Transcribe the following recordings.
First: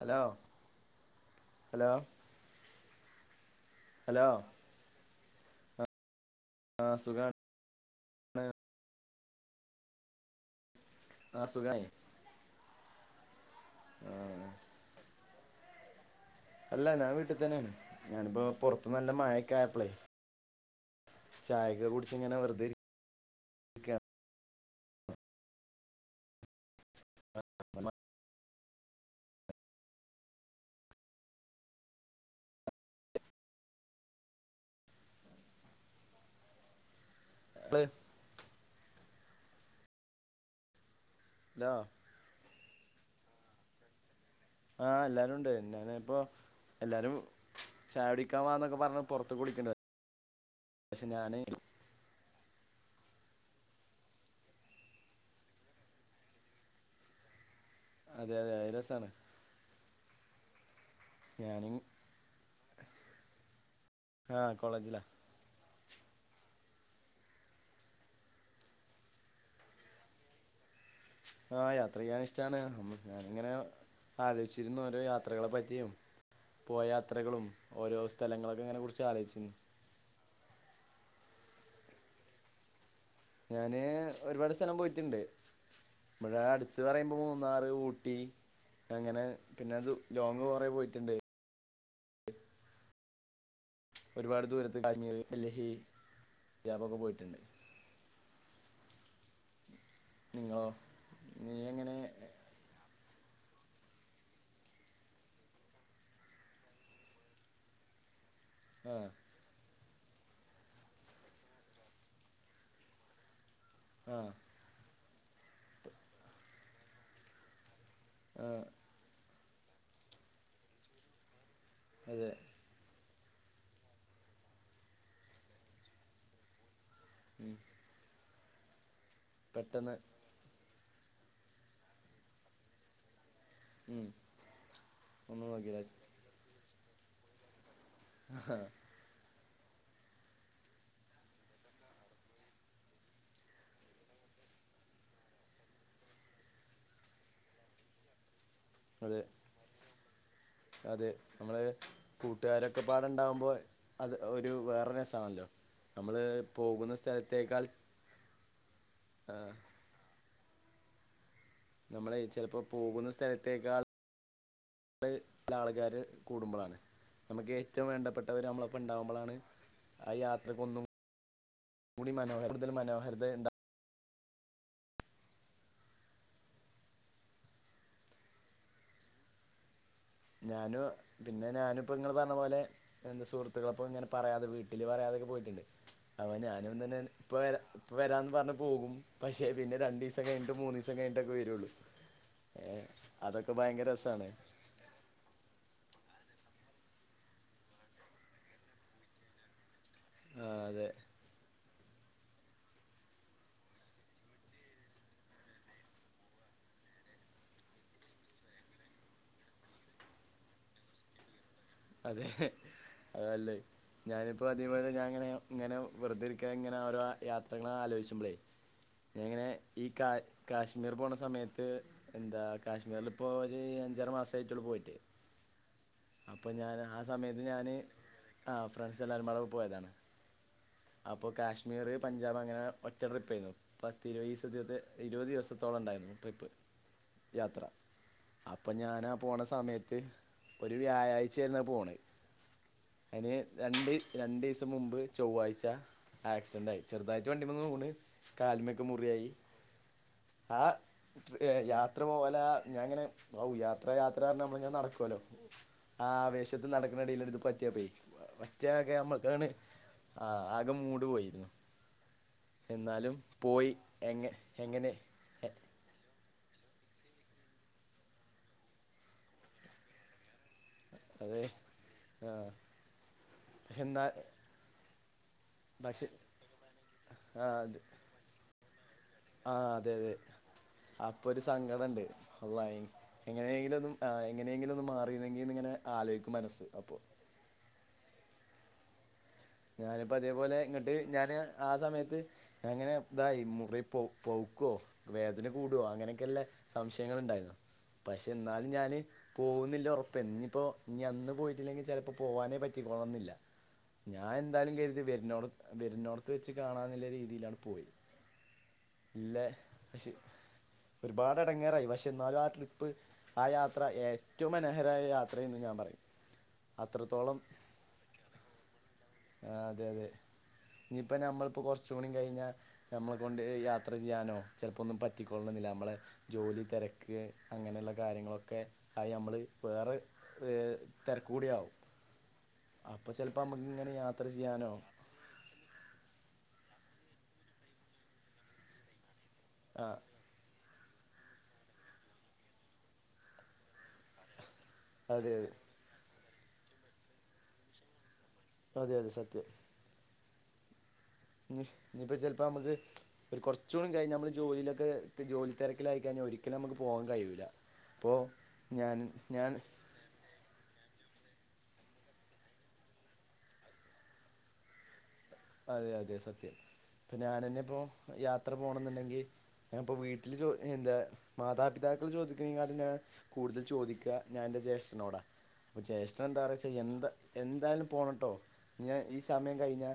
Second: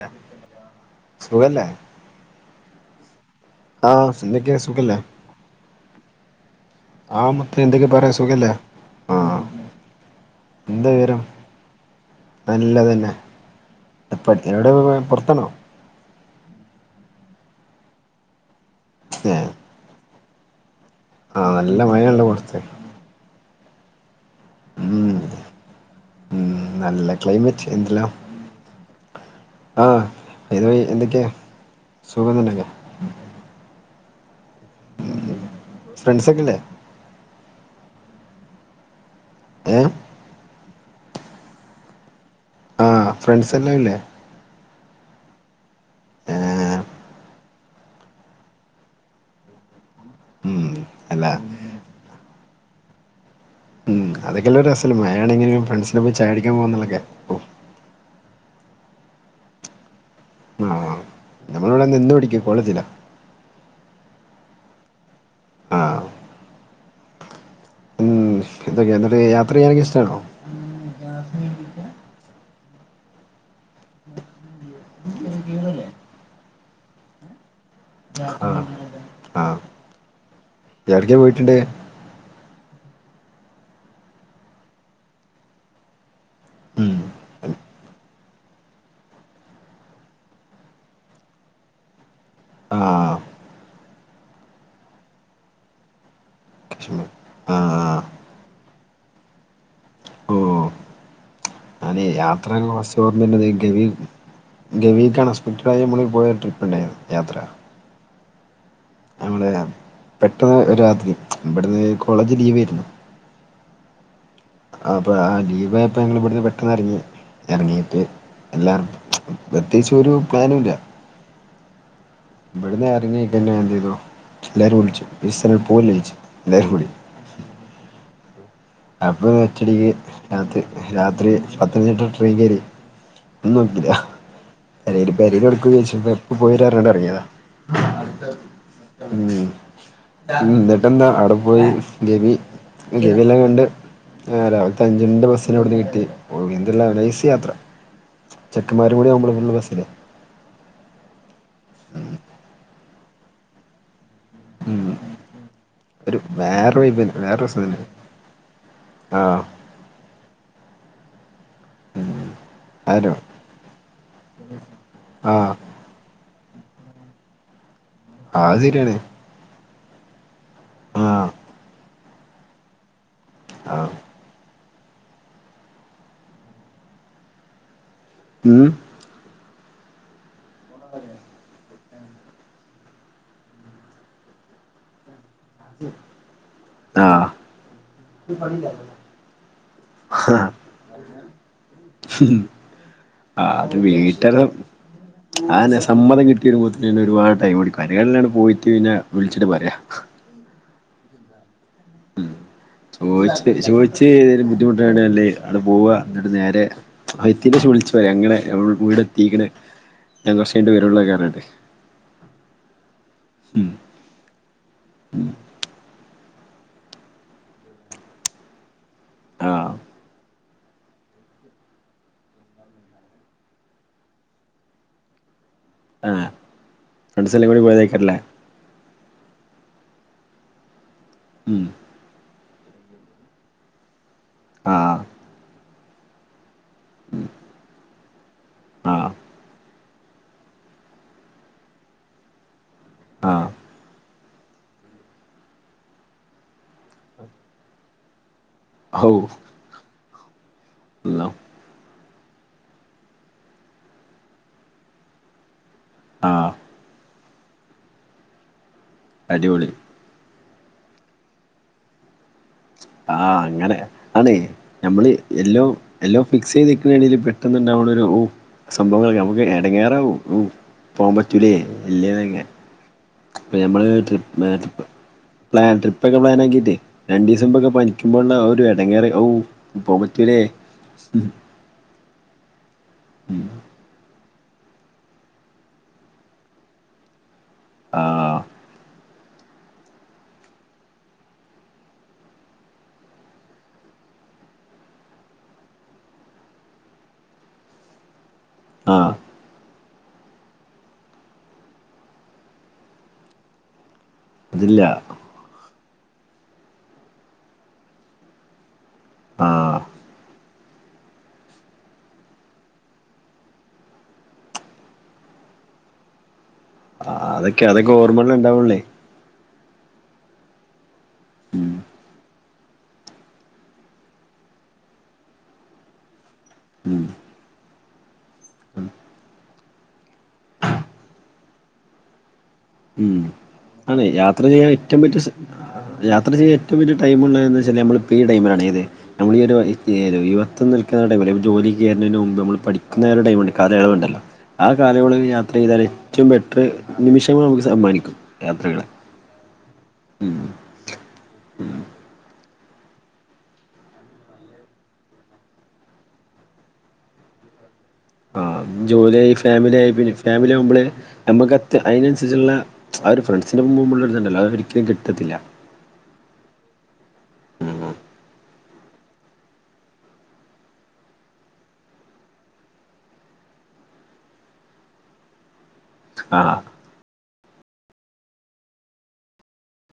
Hello സുഖല്ലേ hello ആഹ് hello സിന്തിക്കേ സുഖല്ലേ ആ ആഹ് സുഖാണ് മുത്തേ എന്തൊക്കെ പറെ സുഖല്ലേ ആഹ് എന്താ വിവരം ആഹ് സുഖായി നല്ലതന്നെ എപ്പം എവിടുള്ളെ പുറത്താണോ അല്ല ഞാൻ വീട്ട്തന്നേണ് ഞാനിപ്പോ പുറത്ത് നല്ല ഏഹ് മഴയൊക്കെ ആയപ്പളെയ് ആഹ് നല്ല മയണ്ട് ഇങ്ങനെ പുറത്ത് വെറുതെ ഇരിക്കുകയാണ് ഉം ഉം നല്ല ക്ലൈമറ്റ് എന്തെല്ലാം ആഹ് എതു ബയ് എന്തൊക്കെ സുഖം തന്നല്ലെ ഉം ഫ്രണ്ട്സൊക്കെല്ലേ [unintelligible] ഏമ് ലോ ആഹ് ഫ്രണ്ട്സ് എല്ലാം ഇല്ലേ ആഹ് എല്ലാരും ഉണ്ട് ഞാന് ഇപ്പൊ ഏഹ് എല്ലാരും ചായുടിക്കാൻ വാന്നൊക്കെ പറഞ്ഞ് പൊറത്ത് വുളിക്ക്ണ്ട് ഉം പക്ഷെ അല്ല ഞാന് അതൊക്കെല്ലെ ഒരു രസല്ലേ മഴയാണെങ്കിലും ഫ്രണ്ട്സിന്റെപ്പം ചായുടിക്കാൻ പോകന്നുള്ളൊക്കെ ഓ അതെ അതെ അത് രസാണ് ആ ഞാന് നമ്മളിവിടെ നിന്ന് പഠിക്കും കോളേജിലാ ആഹ് കോളേജിലാ ആഹ് എന്തൊക്കെയ എന്നിട്ട് യാത്ര ചെയ്യാനൊക്കെ ഇഷ്ടാണോ ആഹ് യാത്ര ചെയ്യാൻ ഇഷ് ട്ടാണ് ഞാനിങ്ങനെ ആലോയിചിരുന്നു ഓരോ യാത്രകളെ പറ്റിയും പോയ യാത്രകളും ഓരോ ആ സ്ഥലങ്ങളൊക്കെ ഇങ്ങനെ കുറിച്ച് ആലോയിച്ചിന് എവിടെക്കെ പോയിട്ടുണ്ട് ഞാന് ഒരുപാട് സ്ഥലം പോയിട്ടുണ്ട് ഇവിടാ അടുത്ത് ഉം പറയുമ്പോ മൂന്നാറ് ഊട്ടി അങ്ങനെ പിന്നെ അതു ലോങ്ങ് കൊറെ പോയിട്ടുണ്ട് ആ ഒരുപാട് ദൂരത്ത് കാശ്മീര് ഡെൽഹി [unintelligible] കാശ്മീർ പോയിട്ടുണ്ട് ആ ആ നിങ്ങളോ നീ എങ്ങനെ ഈ യാത്രകള് ഫസ്റ്റ് പറഞ്ഞേൻ്റെ [unintelligible] ഗവി ഗവിക്ക് അൺ എസ്പെക്റ്റഡ് ആയി നമ്മള് പോയ ട്രിപ്പ് ഉണ്ടായിരുന്നു യാത്ര ആ ഞമ്മള് പെട്ടെന്ന് ഒരു രാത്രി ഇവിടുന്ന് കോളേജ് ലീവ് ഏരുന്നു ആഹ് അപ്പൊ ആ ലീവായപ്പം ഞങ്ങൾ ഇവിടുന്ന് പെട്ടെന്ന് എറങ്ങി എറങ്ങി ആ എല്ലാർതും പ്രത്യേകിച്ച് ഒരു പ്ലാനു ഇല്ല അതെ ഇവിടുന്നെറങ്ങി പിന്നെ എന്തെയ്തു എല്ലാരും ഒളിച്ചു [inaudible] പോവല്ലോച്ച് എല്ലാരുംടി ഉം. അപ്പം ഒറ്റടിക്ക് പെട്ടെന്ന് രാത്രി രാത്രി പത്തനംതിട്ട ട്രെയിൻ കയറി ഒന്നും നോക്കില്ല ഉം, അല്ലേലും ഒന്നും പെരേലെടുക്ക് നോക്കിയില്ല വിചാരിച്ചു ഇപ്പോ പോയി വരാ പറഞ്ഞിട്ട് ഇറങ്ങിയതാ ഉം ന്താ എന്നിട്ടെന്താ അവിടെ പോയി ഗവി ഗവിയെല്ലാം കണ്ട് ആഹ് രാവിലത്തെ അഞ്ചിന്റെ ബസ്സിന് അവിടുന്ന് കിട്ടി എന്തെല്ലാം നൈസ് യാത്ര ചെക്കമാരും കൂടി അതെ ആവുമ്പള് ഫുൾ രസല്ലേ അതെ നമ്മള് കൂട്ടുകാരൊക്കെ പാടുണ്ടാവുമ്പോയ് അത് ഒരു ഉം വേറെ രസാണല്ലോ ഒരു നമ്മള് വേറെ പോകുന്ന വൈബ് വേറെ രസം സ്ഥലത്തേക്കാൾ തന്നെ ആ ആഹ് നമ്മള് ചിലപ്പോ പോകുന്ന ആരോ സ്ഥലത്തേക്കാൾ ഇവിടെ ആഹ് ആള്ക്കാര് കൂടുമ്പളാണ് നമുക്ക് ഏറ്റവും വേണ്ടപ്പെട്ടവര് അത് നമ്മളൊപ്പം ശരിയാണ് ഉണ്ടാവുമ്പളാണ് ആ യാത്ര അത്തിലേക്ക് ഒന്നും ആഹ് കൂടി മനോഹത്തിൽ മനോഹര ഉണ്ടാകും ആഹ് ഉം ഞാന് പിന്നെ ഞാനും ഇപ്പ ഇങ്ങള് പറഞ്ഞ പോലെ എന്താ സുഹുത്തുകൾക്കൊപ്പം ഇങ്ങനെ പറയാതെ വീട്ടിൽ പറയാതൊക്കെ പോയി അങ്ങനെ ഞാനും ഇന്നലെ ആഹ് ഇപ്പ വരാം വരാന്ന് പറഞ്ഞ് പോകും പക്ഷേ പിന്നെ രണ്ടു ദെവസം കഴിഞ്ഞിട്ട് മൂന് ദെവസം കഴിഞ്ഞിട്ടൊക്കെ വരുള്ളൂ. ഉം ഏ, അതൊക്കെ ആഹ് അത് ഭയങ്കര രസമാണ് വീട്ടണം ഞാന് സമ്മതം കിട്ടി വരുമ്പോത്തെന് തന്നെ ഒരുപാട് ടൈം എടുക്കും ആയിനെക്കാൾ നല്ലത് പോയിട്ട് പിന്നെ വിളിച്ചിട്ട് പറയാ. അതെ ചോദിച്ചിട്ട് ചോദിച്ച് ഒരു ബുദ്ധിമുട്ട് ആവെണെ നല്ലത് അങ്ങട്ട് പോവുവ എന്നിട്ട് നേരെ അകത്തേക്ക് - വിളിച്ചു പറയാം അങ്ങനെ വീട് എത്തീക്ക്‌ണ് ഞാൻ കൊറച്ച് കഴിഞ്ഞിട്ട് വരള്ളൂന്നൊക്കെ പറഞ്ഞ്ട്ട്. അതെ അതല്ലേ ഞാനിപ്പോ അതേപോലെ ഞാനിങ്ങനെ വെറ്തെ ഇരി ഒക്കെ ഇങ്ങനെ ഓരോ യാത്രകള് ആലോചിച്ച്ബളേ ഇങ്ങനെ ആഹ് ഈ കാ കാശ്മീർ പോണ സമയത്ത് എന്താ കാശ്മീരിൽ ഇപ്പോ ഒരു അഞ്ചാറ് മാസമായിട്ടേള്ളൂ പോയിട്ട്. [inaudible] ആഹ് അപ്പോൾ ഞാന് ആ ഫ്രണ്ട്സ് സമയത്ത് എല്ലാം കൂടി ഞാന് പോയതേക്കാരല്ലേ ആഹ് ഫ്രണ്ട്സ് എല്ലാവരും പാ [unintelligible] ടെ പോയതാണ്. അപ്പൊ ഉം കാശ്മീറ് പഞ്ചാബ് അങ്ങനെ ഒറ്റ ട്രിപ്പേന്നു പത്തി ഇരുപത് ദെവസത്തെ ആഹ് ഇരുപത് ദെവസ അത്രത്തോളം ഒണ്ടായിരുന്നു ട്രിപ്പ് യാത്ര. അപ്പം ഞാന് ആഹ് ആ പോണ സമയത്ത് ഒരു വ്യാഴാഴ്ച ആയിരുന്നു പോണ് അയിന് ആഹ് രണ്ട് രണ്ടു ദെവസം മുമ്പ് ചൊവ്വാഴ്ച്ച ആക്സിഡന്റ് ആയി ചെറുതായിട്ട് വണ്ടിന്ന് ഒന്ന് വീണ് കാലുമേ ഒക്കെ ഹൗ മുറിവായി അള്ളാ ആഹ് യാ യാത്ര പോല ഞാങ്ങനെ ഔ യാത്ര യാത്ര അർഞ്ഞ് നമ്മള് ഇങ്ങനെ നടക്കോല്ലോ. ആഹ് ആവേശത്ത് നടക്ക്ണ എടീല് [unintelligible] പറ്റിയ പ്പെ പറ്റിയ ഒക്കെ നമ്മക്കാണ് അടിപൊളി ആ കെ മൂട് പോയി. എന്നാലും ആഹ് അങ്ങനെ എങ്ങ ആണ്. എങ്ങനെ ഞമ്മള് എല്ലോ എല്ലോ ഫിക്സെയ്ത് നിക്ക്ണെടീൽ പെട്ടെന്നുണ്ടാവണ ഒരു ഉ സംഭവങ്ങളൊക്കെ നമുക്ക് എടങ്ങേറാവും. പോകൻ അത് പറ്റൂലേയ് ആ ഇല്ലേന്ന്ങ്ങനെ അപ്പം പക്ഷെ ഞമ്മള് എന്നാൽ ട്രിപ്പ്‌ പ്ലാൻ ട്രിപ്പ് പക്ഷെ ഒക്കെ പ്ലാൻ ആക്കിട്ട് രണ്ടീസം ആ മുൻപൊക്കെ അത് പനിക്കുമ്പോള്ള ആ ഒരു എടങ്ങേറ് ഔ ആ അതെ പോവാൻ അതെ പറ്റൂലേ അപ്പൊ ഒരു സംഘടം പോവാൻ എങ്ങനെയങ്കിലൊന്നും അയി എങ്ങനെയെങ്കിലും ഒന്ന് മാറിയിന്നെങ്കിന്ന് ഇങ്ങനെ ആലോചിക്കും മനസ്സ് അപ്പൊ ആ ഞാനിപ്പോ അതേപോലെ ഇങ്ങട്ട് ഞാന് ആ സമയത്ത് ഞനങ്ങനെ ഇതായി മുറി പോ പോവും പ്പോ വേദന കൂടോ അങ്ങനെയൊക്കെല്ല സംശയങ്ങള ഉണ്ടായിരുന്നു പ്പനി പക്ഷെ എന്നാലും ഞാന് ആഹ് പോകുന്നില്ല ഉറപ്പ അപ്പോ ഇനിപ്പോ ഇനി അന്ന് പോയിട്ടില്ലെങ്കിൽ ചിലപ്പോ പോവാനെ പറ്റിക്കോളണംന്നില്ല. ഞാൻ എന്തായാലും അതില്ല കരുതി വരുന്നോട വരുന്നോടത്ത് വെച്ച് കാണാ എന്നുള്ള രീതിയിലാട്ട് പോയത്. ഇല്ല ആഹ് പക്ഷെ ഒരുപാട് ഇടങ്ങേറായി പക്ഷെ എന്നാലും ആ ട്രിപ്പ് ആ യാത്ര ഏറ്റവും മനോഹരായ യാത്രയന്ന് ഞാൻ പറയും. ആ അത്രത്തോളം അതൊക്കെ അതൊക്കെ ഓർമ്മകൾല് ഇണ്ടാവോള്ളെ. ആ അതെ അതെ ഇനിയിപ്പ നമ്മളിപ്പോ ഉം കൊറച്ച്കൂടി കഴിഞ്ഞാ നമ്മളെ കൊണ്ട് യാത്ര ചെയ്യാനോ ചിലപ്പോന്നും പറ്റിക്കൊള്ളുന്നില്ല നമ്മള് ജോലി ഉം തിരക്ക് അങ്ങനെയുള്ള കാര്യങ്ങളൊക്കെ ആയി നമ്മള് വേറെ തെരക്ക്‌ കൂടിയാകുബോ അപ്പോ ചെലപ്പോ നമുക്ക് ഇങ്ങനെ ആണ യാത്ര ചെയ്യാൻ ചെയ്യാനോ ഏറ്റവും പറ്റിയ സമയം യാത്ര ചെയ്യ ഏറ്റവും വലിയ ടൈമുള്ളത വെച്ചാല് നമ്മ ഈ ടൈാണ്ത് നമ്മളൊരു ആ ഇരുപത്തൊന്ന് ട അല്ല ജോലിക്ക്റുന്നതിന് മുമ്പ്മ്മൾ പഠിക്കുന്നരുടൈംണ്ട് ആ കാലയളവ് ഉണ്ടല്ലോ ആ കാലയളവിൽ അതെ യാത്ര അതെ ചെയ്താൽ ഏറ്റവും ബെറ്റർ നിമിഷങ്ങ നമുക്ക് സമ്മാനിക്കും യാത്രകളെ അതെ അതെ സത്യം ഉം ഇഞ്ഞിപ്പോ ചെലപ്പോ ഇപ്പം നമുക്ക് ഒരു കുറച്ച കൂടി കഴിഞ്ഞ നമ്മൾ ജോലിയിലൊക്കെ ജോലിതിരക്കിലായി കഴിഞ്ഞാൽ ഒരിക്കലും നമ്മക്ക് പോകാൻ കഴിൂല്ല ആഹ ജോലിയായി ഫാമിലി ആായി പിന്നെ ഫാമിലി ആകുമ്പളേ നമുക്ക്ത് അതിനനുസരിച്ചുള്ള ആ ഒരു ഫ്രണ്ട്സിന്റെ മുമ്പുള്ളരിതുണ്ടല്ലോ അ ഒരിക്കലും കിട്ടത്തില്ല അതെ അതെ സത്യം ഇപ്പ ഞാനെന്നെ ഇപ്പോൊ ഉം യാത്ര പോണം എന്നുണ്ടെങ്കി ഞൻ ഇപ്പ വീട്ടില് എന്താ മാതാപിതാക്കൾ ചോദിക്കുന്നതലാട്ടിം കൂടുതൽ ചോദിക്കുക ഞാൻ ന്റെ ജേഷ്ഠനോടാ ജേഷ്ഠൻ ആഹ് എന്താപറയാച്ച എന്താ എന്തായാലും പോണട്ടോ ഞാൻ ഈ സമയം കഴിഞ്ഞാ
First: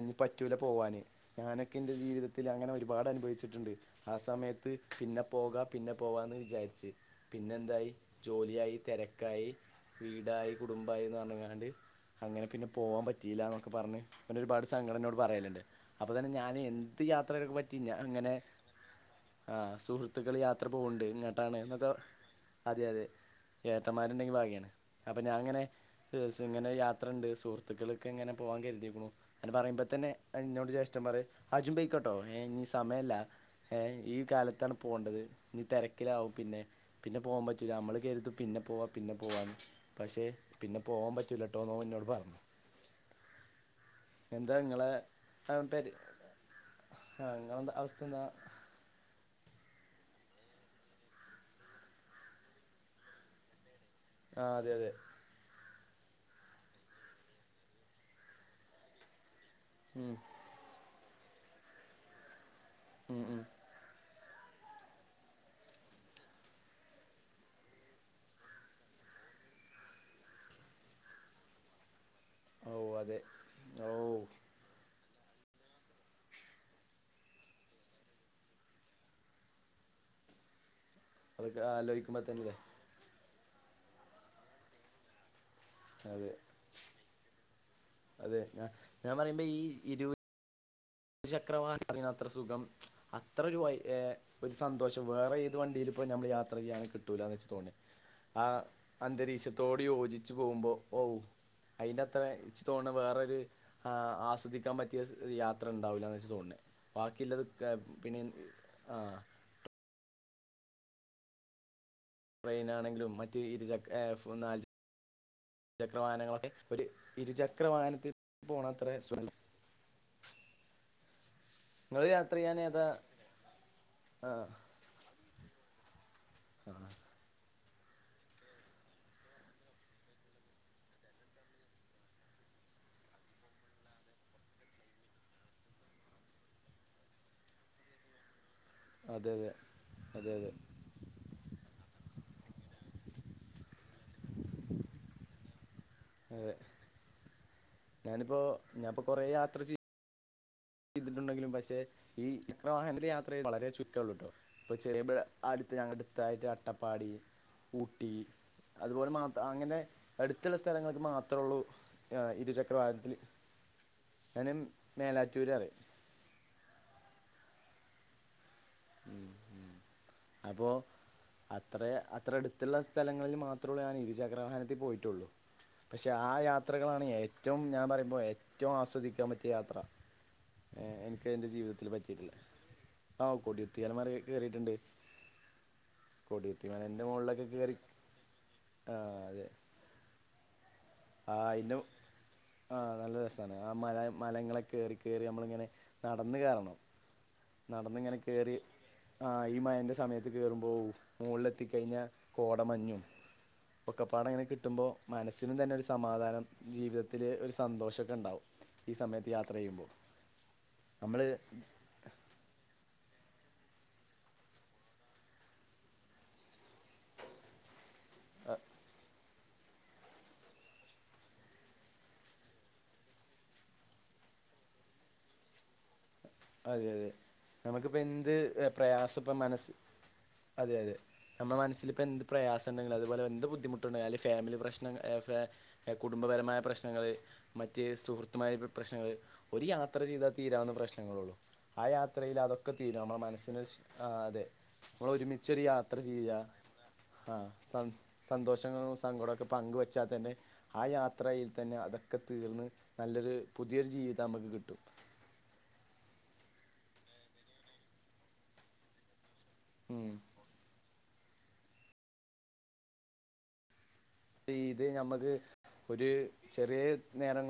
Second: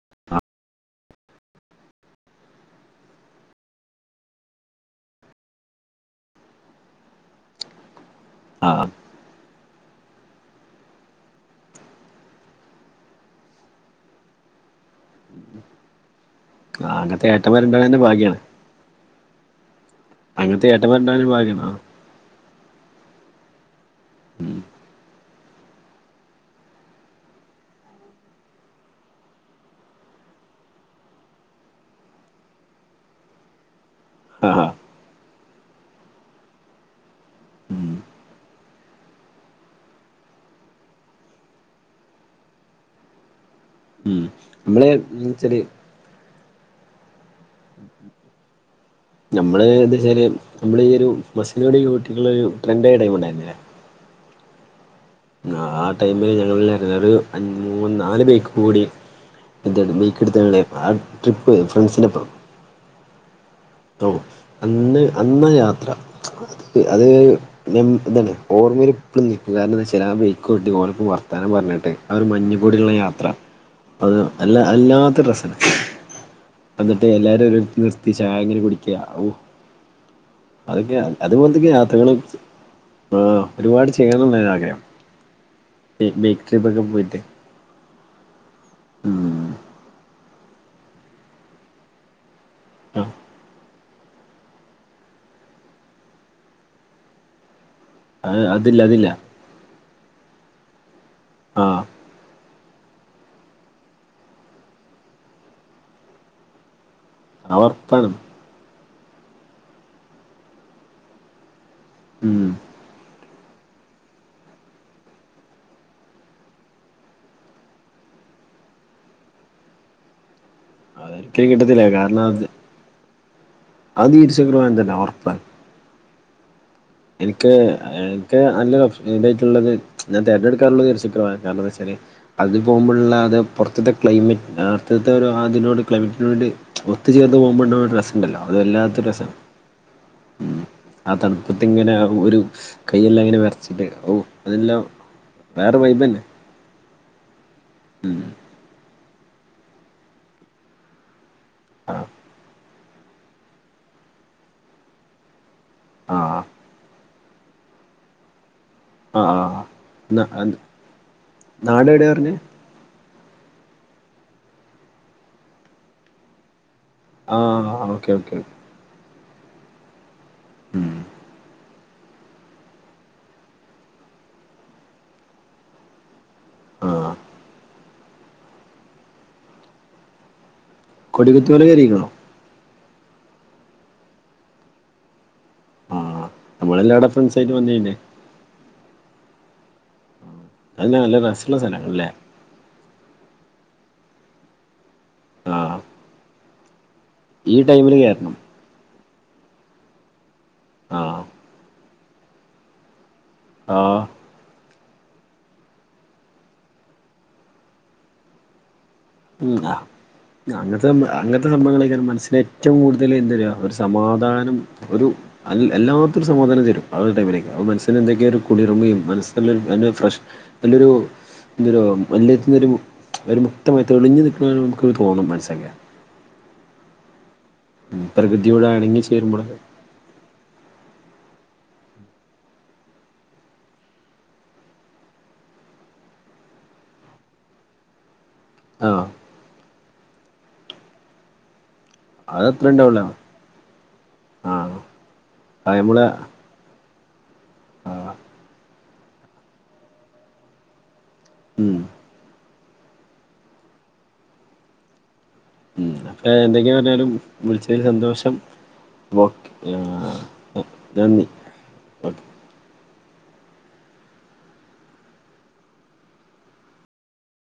ഇനി പറ്റൂല പോവാാന് ഞാനൊക്കെ എൻ്റെ ജീവിതത്തിൽ അങ്ങനെ ഒരുപാട് അനുഭവിച്ചിട്ടുണ്ട്, ആ സമയത്ത് പിന്നെ പോക പിന്നെ പോവാ എന്ന് വിചാരിച്ചു പിന്നെന്തായി ജോലിയായി ആഹ് തിരക്കായി വീടായി കുടുംബമായിന്ന് പറഞ്ഞാണ്ട് അങ്ങനെ പിന്നെ പോവാാൻ പറ്റിയില്ലന്നൊക്കെ പറഞ്ഞ് ഒരുപാട് സംഘടനോട് പറയല്ണ്ട് അപ്പൊ തന്നെ ഞാൻ എന്ത് അങ്ങനത്തെ യാത്രയൊക്കെ പറ്റി ഏട്ടന്മാരുണ്ടാകാൻ തന്നെ ഞാന്ങ്ങനെ ഭാഗ്യാണ് ആ സുഹൃത്തുക്കൾ യാത്ര അങ്ങനത്തെ പോവണ്ട് ഏട്ടന്മാരുണ്ടാകാൻ ഇങ്ങോട്ടാണ് ഭാഗ്യാണ് ആഹ് എന്നൊക്കെ അതെ അതെ ഏട്ടന്മാരുണ്ടേൽ ഭാഗ്യാണ് അപ്പൊ ഞാാന ഇങ്ങനെ ഇങ്ങനെ യാത്രുണ്ട് സുഹൃത്തുക്കൾക്കെ എങ്ങനെ പോവാാൻ കരുതിക്കണു അത് പറയുമ്പ തന്നെ എന്നോട് ജെഷ്ടം പറിം ആ ജും പെയക്കോട്ടോ ഏ ഇഞ്ഞി സമയല്ല ഏഹ ഈ ആഹാ കാലത്താണ് പോകേണ്ടത് ഞ്ഞി തിരക്കിലകും പിന്നെ പിന്നെ പോകാൻ പറ്റൂല്ല ഉം നമ്മൾ കരുതും പിന്നെ പോവാ പിന്നെ പോവാന്ന് പക്ഷേ പിന്നെ പോവാൻ പറ്റൂലട്ടോന്ന് ഓൻ ഇനോട് പറഞ്ഞു ഉം എന്താ നിങ്ങളെ നമ്മള് ച്ചാല് പേരേത്ത നിങ്ങെന്താ അവസ്ഥ എന്താ നമ്മള് എന്താച്ച നമ്മള് ഈ ഒരു മസ്സനകുടി ഊട്ടിക്കുള്ള ഒരു ട്രെൻഡയ ടൈമ് ഒക്കെ ഉണ്ടായിുന്നില്ലേ ആ അതെ അതെ ആ ടൈമില് ഞങ്ങ ഒരു അഞ്ച് മൂന്ന് നാല് ബൈക്ക്മകൂടി എന്തണ് ഉം ബൈക്ക് ട്ത്താണ് ലെ ആ ട്രിപ്പ് ഫ്രണ്ട്സിനപ്പം ഉം ഉം ഠോ അന്ന് അന്നയാത്ര. അത്... മെം എന്താണ് ഓർമ്മയിൽ പ്പളും നിക്കും കാരണം എന്തയ്ച്ചാല് ആ ബയ്കോട്ടി ഓൻ്റെപ്പം വർത്താനം ഞ പറഞ്ഞിട്ടെ ആ ഒരു ഓ മഞ്ഞുകൂടിയുള്ള അതെ യാത്ര ഓ അത് അല്ല അല്ലാ.. [unintelligible] എന്നിട്ട് എല്ലാരും ഒരു [unintelligible] കുടിക്ക്യ ഔ.. അഒക്കെ അതൊക്കെ അതുപോലത്തക്കെ യാത്രകളും ആലോചിക്കുമ്പോ തന്നെല്ലേ ആ. ഒരുപാട് ചെയ്യണംന്ന ആഗ്രഹം ബേ അതെ ബേയ്ക്കിട്ത്തൊക്കെ പോയിട്ട്. അതെ ഞ ഞാൻ പറയുമ്പോ ഉം ഈ ഇരു ഒരു ചക്ര [unintelligible] അത്ര സുഖം ആ അത്ര ഒരു വൈ ഏ.. ഒരു സന്തോഷം വേറെ ഏത് വണ്ടിയിൽ പോയി നമ്മൾ യാത്ര ചെയ്യന് കിട്ടൂലന്നാ ച്ച് തോണ്. ആഹ അതില്ല അതില്ല യോജിച്ചു പോകുമ്പോ ഔ.. ആ അയി ൻ്റത്രേ. ച്ച് തോന്നണ് വേറൊര് ആ ആസ്വദിക്കാൻ പറ്റിയ സ് യാത്ര ണ്ടാവൂലാന്നാ ച്ച് തോന്നണ്. ബാക്കിയുള്ളത് അത് ഗ ഒറപ്പാണ് പിന്നെ. ആ ഉം ട്രയിനാണെങ്കിലും മറ്റ് ഇരുചക് ഏ... ഫുന്നാൽ. ചക്രവാഹനങ്ങളെ ഒരു ഇരുചക്രവാഹനത്തിൽ പോണത്രേ സുഖ. [inaudible] അതൊരിക്കലും കിട്ടത്തില്ല കാരണം അത് ഏതാ അത് ആ ഇരുച്ചക്രുവാൻ തന്നെ ഒറപ്പാ. എനിക്ക് എനിക്ക് നല്ല ഇതായിട്ടുള്ളത് ഞാൻ ഇൻക്ക്.. ഇൻക്ക് ഇൻക്ക് നല്ലൊരു [unintelligible] ഞാൻ തെരഞ്ഞെട്കക്കാറുള്ളത് ഒരു ചിത്രമാ കാരണത്തയ്ച്ചാല്. അത് പോകുമ്പോള്ള അത് പുറത്തത്തെ ക്ലൈമറ്റ് ലാസ്റ്റി ത്തൊരു ആതിനോടു ക്ലൈമറ്റിനു വേണ്ടി. ഒത്തു ചേർന്ന് പോകുമ്പോണ്ടവ് രസംണ്ടല്ലോ അത്‌ വല്ലാത്ത അതെ രസണ് അതെ അതെ അതെ ആ തണു.. ആഒരു കയെല്ലാം ങ്ങനെ വറച്ചിട്ട് ഔ അതെല്ലാം വേറെ വൈബന്നെ, അതെ ഞാനിപ്പോ ഞാൻപ്പൊ കൊറെ യാത്ര ചെയ്യ ചെയ്തിട്ടുണ്ടെങ്കിലും പക്ഷെ ഈ ഇരുചക്ര വാഹനത്ത് യാത്ര ചെയ് വളരെ ചുരുക്കള്ളൂട്ടോ ഇപ്പ ചെറി ബഴ. അടുത്ത് ഞങ്ങൾത് ആ അട്ത്തായിട്ട് അട്ടപ്പാടി ഊട്ടി. അതുപോലെ ആ ആ മാത്ര അങ്ങനെ ന- അട്ത്തുള്ള സ്ഥലങ്ങൾക്ക് മാത്രള്ളൂ നാട് എവിടെയാ ആ പറഞ്ഞേ ഇരുചക്ര വാഹനത്തില്. ഇരുചക്രവാഹനത്തിൽ ഞാന്‌ മ് മേലാറ്റൂരറിം. ആഹ ഓക്കെ ഓക്കേ അപ്പോ ഉം. അ അത്ര അത്ര അടുത്തുള്ള അത്ര അത്ര അത്ര അടുത്തുള്ള ത്രേ ത്രേ ത്രേ അത്രട്ത്തുള്ള സ്ഥലങ്ങളിൽ മാത്രൊള്ളൂ ഞാൻ ഇരുചക്രവാഹനത്തി പോയിട്ടുള്ളൂ പക്ഷെ ആ. ആ ആ യാത്രകളാണ് ഏറ്റവും ഞമ്പറി മ്പൊ ഏറ്റവും ആസ്വാദിക്കാൻ പറ്റിയ യാത്ര. എനിക്ക്തിന്റെ കൊടികുത്തിമല ജീവിതത്തിൽ ഏ ഏ കേറിക്കണോ ഏ എൻക്ക് എൻ്റെ ജീവിതത്തിൽ പറ്റിട്ട്ള്ള ആ കോടിയുത്തിയാർ മലേക്ക് കേറീട്ട്ണ്ട്. ആഹ നമ്മളെല്ലാടത്തും ൻ സായ്റ്റ് കയറി വന്നില്ലെ. ആ അതെ അന്നെ നല്ല ആ രസള്ള അതിൻ്റെ സ്ഥലങ്ങളല്ലേ ആ നല്ല രസാണ് ആ മല മലങ്ങളെ കേറി കേറി നമ്മളിങ്ങനെ ആഹ് നടന്ന് കേറണം. ഈ ടൈമില് കേറണം. ആ ഈ മഴന്റെ സമയത്ത് കേറുമ്പോ ആഹ് മോൾലെത്തിക്കഴിഞ്ഞാ കോട മഞ്ഞും. ആഹ് ഒക്കപ്പാടങ്ങനെ കിട്ടുമ്പോ മനസ്സിനും തന്നെ ഒരു സ്. സമാധാനം ജീവിതത്തില് ഒരു സന്തോഷക്കെ ണ്ടാവും. ഉംആ അങ്ങനത്തെ സം നമ്മൾ അങ്ങനത്തെ സംഭവങ്ങളൈക്കാരം മനസ്സിനെ ഏറ്റവും കൂടുത ന്തലുംഎന്തരാ ഒരു സമാധാനം ഒരു അൽ എല്ലാത്തൊരു സമാധാനം തരും ആ രു ടൈമിലേക്കെരം അഅ് മൻസന്. എന്തൊക്കെരു കുളിർമയും മനസല്ലൊരു നല്ലൊരു ഫ്രഷ് നല്ലൊരു. ല്ലൊരു [unintelligible] ഒരു മുക്തമായി തെളിഞ്ഞു നിൽക്കണ ഒരു മ്മക്ക്തോന്നും മനസ്സൊക്കെ. അതെ അതെ നമുക്കിപ്പോ ഉം എന്ത് പ്രകൃതിയോട് എ ഇണങ്ങി പ്രയാസപ്പം ചേരുമ്പോളൊക്കെ മനസ് അതെ അതെ. നമ്ല മനസ്സില്പ്പ എന്ത് പ്രിസണ്ടങ്കിലും അതുപോലെ എന്ത് ബുദ്ധിമുട്ടുണ്ടായാല് ഫാമിലി പ്രശ്നം ഏ ഫേ എ കുടും. പരമായപ്രശ്നങ്ങള് മറ്റ് സുഹൃ. മായ രു ആഹ് പ്രശ്നങ്ങള് ഒരു യാത്ര ചെയ്താതീരാവുന്ന പ്രശ്നങ്ങളൊള്ളൂ. ആ യാത്രയിൽ അതത്ര അതൊക്കെ തീരും ഉണ്ടാവൂല നമ്മുടെ മനസ്സിന് ഒരു ഇഷ് ആഹ് അതെനമ്മൾ ഒരുമിച്ചൊ ഒരു അത് യാത്ര നമ്മളെ ചെയ്യാ ആഹ സ സന്തോഷങ്ങളും സങ്കടവുംക്കെ പങ്കുവെച്ചാൽ തന്നെ ആ യാത്ര യാത്രൽ തന്നെ ഉം അതൊക്കെ തീർന്ന് നല്ലൊരു പുതിയൊരു ജീവിതം നമുക്ക് കിട്ടും. ഉം അപ്പൊ എന്തെങ്കെ പറഞ്ഞാലും വിളിച്ചതിൽ സന്തോഷം ഓക്കെ ഉം. ആ നന്ദി ഓക്കെ ഇത് നമ്മക്ക് ഒരു ചെറിയ നേരങ്ങ